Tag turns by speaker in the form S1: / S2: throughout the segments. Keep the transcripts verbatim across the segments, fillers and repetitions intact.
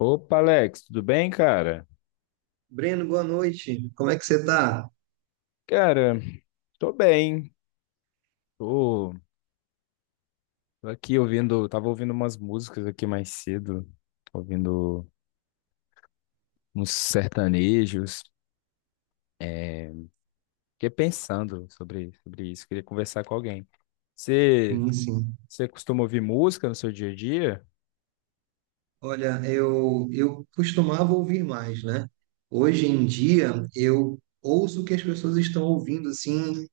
S1: Opa, Alex, tudo bem, cara?
S2: Breno, boa noite. Como é que você tá?
S1: Cara, tô bem. Tô tô aqui ouvindo, tava ouvindo umas músicas aqui mais cedo, ouvindo uns sertanejos. É, fiquei pensando sobre, sobre isso, queria conversar com alguém. Você,
S2: Sim, sim.
S1: Você costuma ouvir música no seu dia a dia?
S2: Olha, eu, eu costumava ouvir mais, né? Hoje em dia, eu ouço o que as pessoas estão ouvindo, assim,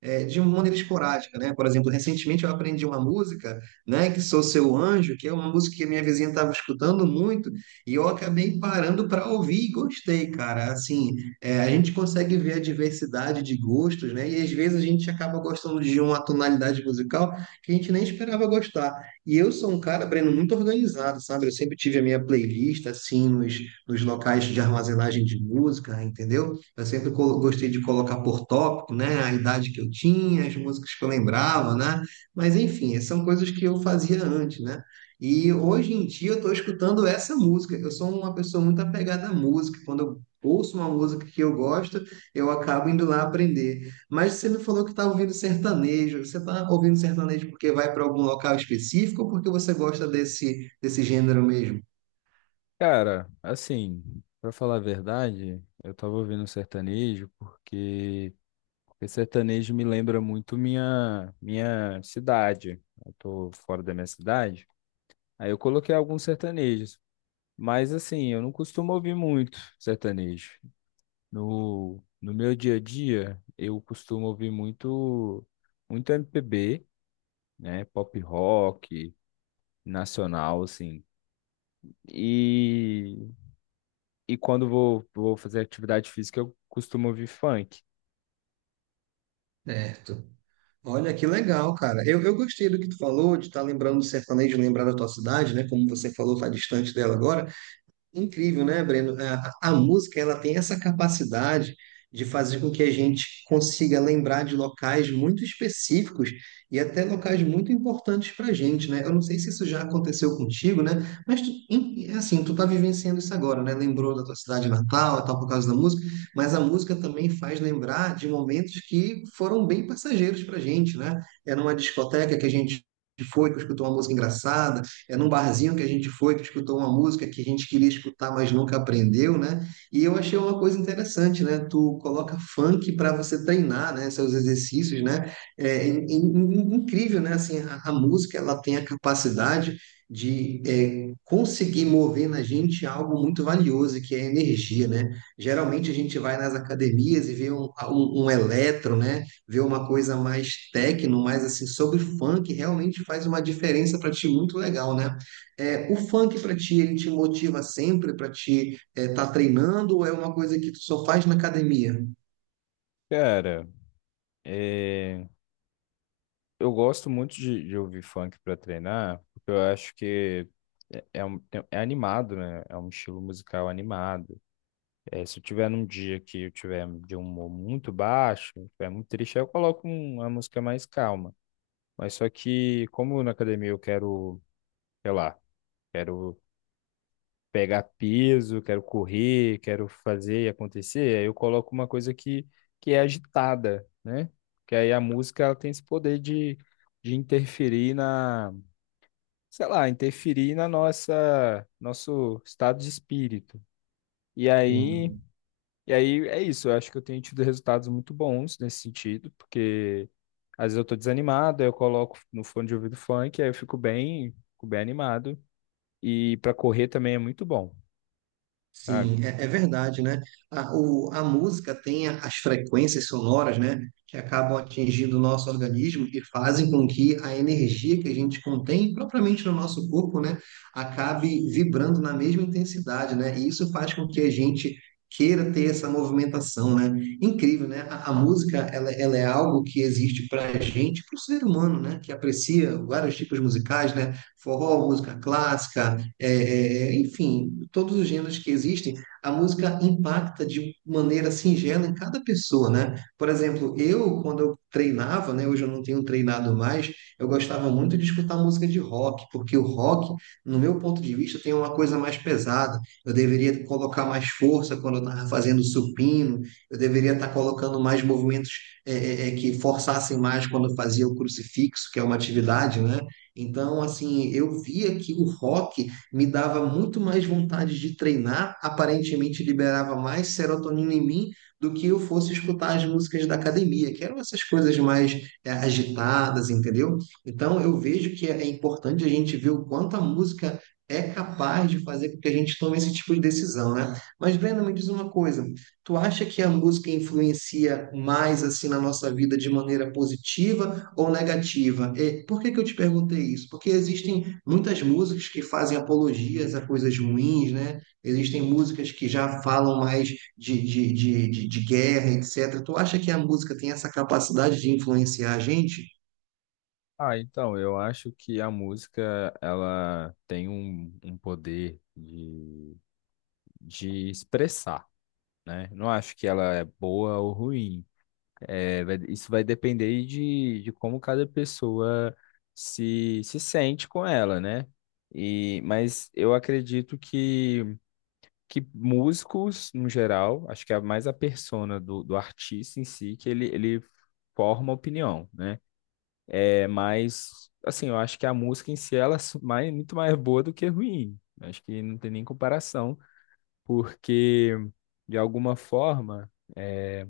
S2: é, de uma maneira esporádica, né? Por exemplo, recentemente eu aprendi uma música, né, que Sou Seu Anjo, que é uma música que a minha vizinha estava escutando muito, e eu acabei parando para ouvir e gostei, cara. Assim, é, a gente consegue ver a diversidade de gostos, né? E às vezes a gente acaba gostando de uma tonalidade musical que a gente nem esperava gostar. E eu sou um cara, Breno, muito organizado, sabe? Eu sempre tive a minha playlist, assim, nos, nos locais de armazenagem de música, entendeu? Eu sempre colo- gostei de colocar por tópico, né? A idade que eu tinha, as músicas que eu lembrava, né? Mas enfim, são coisas que eu fazia antes, né? E hoje em dia eu estou escutando essa música. Eu sou uma pessoa muito apegada à música. Quando eu ouço uma música que eu gosto, eu acabo indo lá aprender. Mas você me falou que está ouvindo sertanejo. Você está ouvindo sertanejo porque vai para algum local específico ou porque você gosta desse, desse gênero mesmo?
S1: Cara, assim, pra falar a verdade, eu tava ouvindo um sertanejo porque porque sertanejo me lembra muito minha minha cidade. Eu tô fora da minha cidade. Aí eu coloquei alguns sertanejos. Mas assim, eu não costumo ouvir muito sertanejo. No, no meu dia a dia, eu costumo ouvir muito, muito M P B, né? Pop rock, nacional, assim. E, e quando vou, vou fazer atividade física, eu costumo ouvir funk.
S2: Certo. Olha que legal, cara. Eu, eu gostei do que tu falou, de estar lembrando do sertanejo, lembrar da tua cidade, né? Como você falou, tá distante dela agora. Incrível, né, Breno? A, a música ela tem essa capacidade de fazer com que a gente consiga lembrar de locais muito específicos e até locais muito importantes para a gente, né? Eu não sei se isso já aconteceu contigo, né? Mas tu, em- é assim, tu tá vivenciando isso agora, né? Lembrou da tua cidade natal, e tal, por causa da música, mas a música também faz lembrar de momentos que foram bem passageiros para a gente, né? Era uma discoteca que a gente foi, que escutou uma música engraçada é num barzinho que a gente foi, que escutou uma música que a gente queria escutar, mas nunca aprendeu, né? E eu achei uma coisa interessante, né? Tu coloca funk para você treinar, né? Seus exercícios, né? É, in- in- incrível, né? Assim, a, a música, ela tem a capacidade de é, conseguir mover na gente algo muito valioso, que é a energia, né? Geralmente a gente vai nas academias e vê um, um, um eletro, né? Ver uma coisa mais techno, mais assim, sobre funk, realmente faz uma diferença para ti muito legal, né? É, o funk para ti, ele te motiva sempre para ti estar treinando ou é uma coisa que tu só faz na academia?
S1: Cara, é, eu gosto muito de, de ouvir funk para treinar, porque eu acho que é, é, um- é é animado, né? É um estilo musical animado. É, se eu tiver num dia que eu tiver de um humor muito baixo, tiver muito triste, aí eu coloco um- uma música mais calma. Mas só que, como na academia eu quero, sei lá, quero pegar peso, quero correr, quero fazer e acontecer, aí eu coloco uma coisa que, que é agitada, né? Que aí a música ela tem esse poder de, de interferir na, sei lá, interferir na nossa, nosso estado de espírito. E aí.
S2: Sim.
S1: E aí é isso, eu acho que eu tenho tido resultados muito bons nesse sentido, porque às vezes eu tô desanimado, aí eu coloco no fone de ouvido funk, aí eu fico bem, fico bem animado. E para correr também é muito bom,
S2: Sim,
S1: sabe?
S2: é, é verdade, né? A, o, a música tem a- as frequências sonoras, né, que acabam atingindo o nosso organismo e fazem com que a energia que a gente contém propriamente no nosso corpo, né, acabe vibrando na mesma intensidade, né? E isso faz com que a gente queira ter essa movimentação, né? Incrível, né? A, a música, ela, ela é algo que existe para a gente, para o ser humano, né, que aprecia vários tipos musicais, né? Forró, música clássica é, é, é, enfim, todos os gêneros que existem, a música impacta de maneira singela em cada pessoa, né? Por exemplo, eu, quando eu treinava, né, hoje eu não tenho treinado mais, eu gostava muito de escutar música de rock, porque o rock, no meu ponto de vista, tem uma coisa mais pesada. Eu deveria colocar mais força quando eu estava fazendo supino, eu deveria estar colocando mais movimentos é, é, é, que forçassem mais quando eu fazia o crucifixo, que é uma atividade, né? Então, assim, eu via que o rock me dava muito mais vontade de treinar, aparentemente liberava mais serotonina em mim do que eu fosse escutar as músicas da academia, que eram essas coisas mais é, agitadas, entendeu? Então eu vejo que é importante a gente ver o quanto a música é capaz de fazer com que a gente tome esse tipo de decisão, né? Mas Brenda, me diz uma coisa, tu acha que a música influencia mais assim na nossa vida de maneira positiva ou negativa? E por que que eu te perguntei isso? Porque existem muitas músicas que fazem apologias a coisas ruins, né? Existem músicas que já falam mais de, de, de, de, de guerra, etcétera. Tu acha que a música tem essa capacidade de influenciar a gente?
S1: Ah, então, eu acho que a música, ela tem um, um poder de, de expressar, né? Não acho que ela é boa ou ruim. É, vai- isso vai depender de, de como cada pessoa se, se sente com ela, né? E, mas eu acredito que, que músicos, no geral, acho que é mais a persona do, do artista em si, que ele, ele forma opinião, né? É, mas, assim, eu acho que a música em si, ela é su- mais, muito mais boa do que ruim. Acho que não tem nem comparação, porque, de alguma forma, é,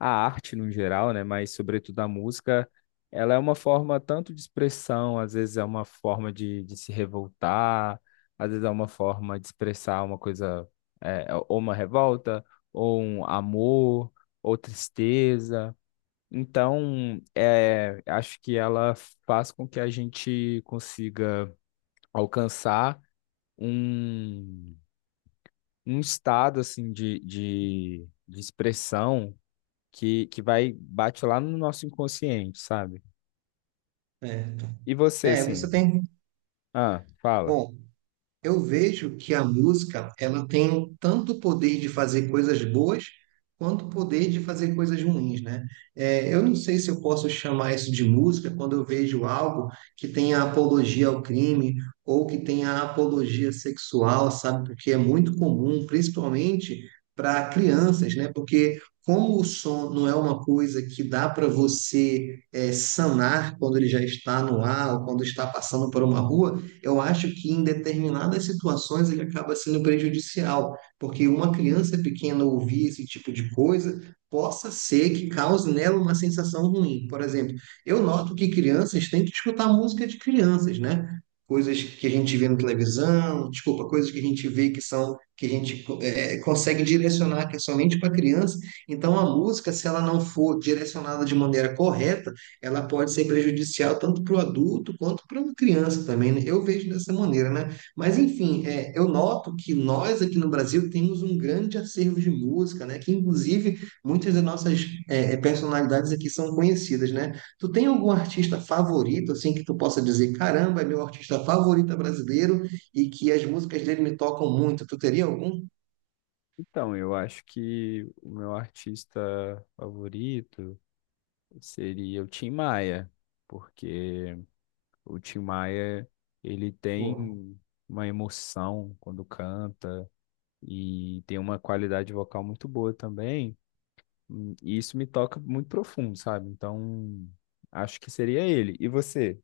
S1: a arte no geral, né, mas sobretudo a música, ela é uma forma tanto de expressão, às vezes é uma forma de, de se revoltar, às vezes é uma forma de expressar uma coisa, é, é, ou uma revolta, ou um amor, ou tristeza. Então, é, acho que ela faz com que a gente consiga alcançar um, um estado assim de, de, de expressão que, que vai, bate lá no nosso inconsciente, sabe?
S2: É,
S1: E você,
S2: é,
S1: assim?
S2: você tem.
S1: Ah, fala.
S2: Bom, eu vejo que a música, ela tem tanto poder de fazer coisas boas, quanto poder de fazer coisas ruins, né? É, eu não sei se eu posso chamar isso de música quando eu vejo algo que tenha apologia ao crime ou que tenha apologia sexual, sabe? Porque é muito comum, principalmente para crianças, né? Porque como o som não é uma coisa que dá para você é, sanar quando ele já está no ar ou quando está passando por uma rua, eu acho que em determinadas situações ele acaba sendo prejudicial, porque uma criança pequena ouvir esse tipo de coisa possa ser que cause nela uma sensação ruim. Por exemplo, eu noto que crianças têm que escutar música de crianças, né? Coisas que a gente vê na televisão, desculpa, coisas que a gente vê que são que a gente eh, consegue direcionar que é somente para criança. Então a música, se ela não for direcionada de maneira correta, ela pode ser prejudicial tanto para o adulto quanto para uma criança também, né? Eu vejo dessa maneira, né? Mas, enfim, é, eu noto que nós aqui no Brasil temos um grande acervo de música, né? Que, inclusive, muitas das nossas é, é, personalidades aqui são conhecidas, né? Tu tem algum artista favorito, assim, que tu possa dizer, caramba, é meu artista favorito brasileiro e que as músicas dele me tocam muito? Tu teria algum?
S1: Então, eu acho que o meu artista favorito seria o Tim Maia, porque o Tim Maia, ele tem uma emoção quando canta e tem uma qualidade vocal muito boa também, hum, e isso me toca muito profundo, sabe? Então, acho que seria ele. E você?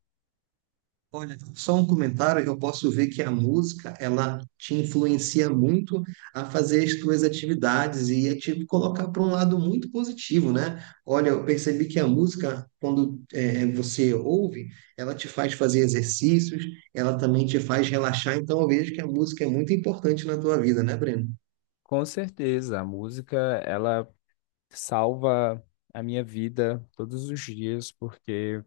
S2: Olha, só um comentário, eu posso ver que a música, ela te influencia muito a fazer as tuas atividades e a te colocar para um lado muito positivo, né? Olha, eu percebi que a música, quando eh, você ouve, ela te faz fazer exercícios, ela também te faz relaxar, então eu vejo que a música é muito importante na tua vida, né, Breno?
S1: Com certeza, a música, ela salva a minha vida todos os dias, porque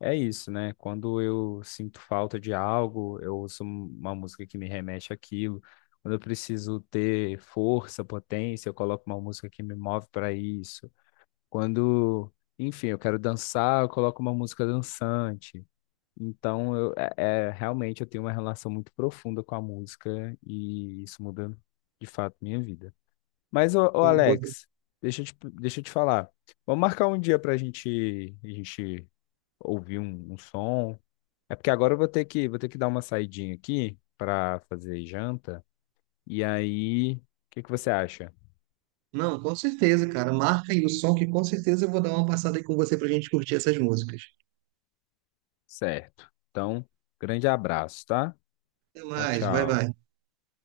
S1: é isso, né? Quando eu sinto falta de algo, eu ouço uma música que me remete àquilo. Quando eu preciso ter força, potência, eu coloco uma música que me move para isso. Quando, enfim, eu quero dançar, eu coloco uma música dançante. Então, eu, é, é- realmente eu tenho uma relação muito profunda com a música e isso muda de fato minha vida. Mas, ô, ô,
S2: Um pouco.
S1: Alex, deixa eu te, deixa eu te falar. Vamos marcar um dia pra gente, a gente ouvir um, um som. É porque agora eu vou ter que, vou ter que dar uma saidinha aqui pra fazer janta. E aí, o que que você acha?
S2: Não, com certeza, cara. Marca aí o som que com certeza eu vou dar uma passada aí com você para a gente curtir essas músicas.
S1: Certo. Então, grande abraço, tá?
S2: Até
S1: Tchau,
S2: mais, vai,
S1: tchau.
S2: vai.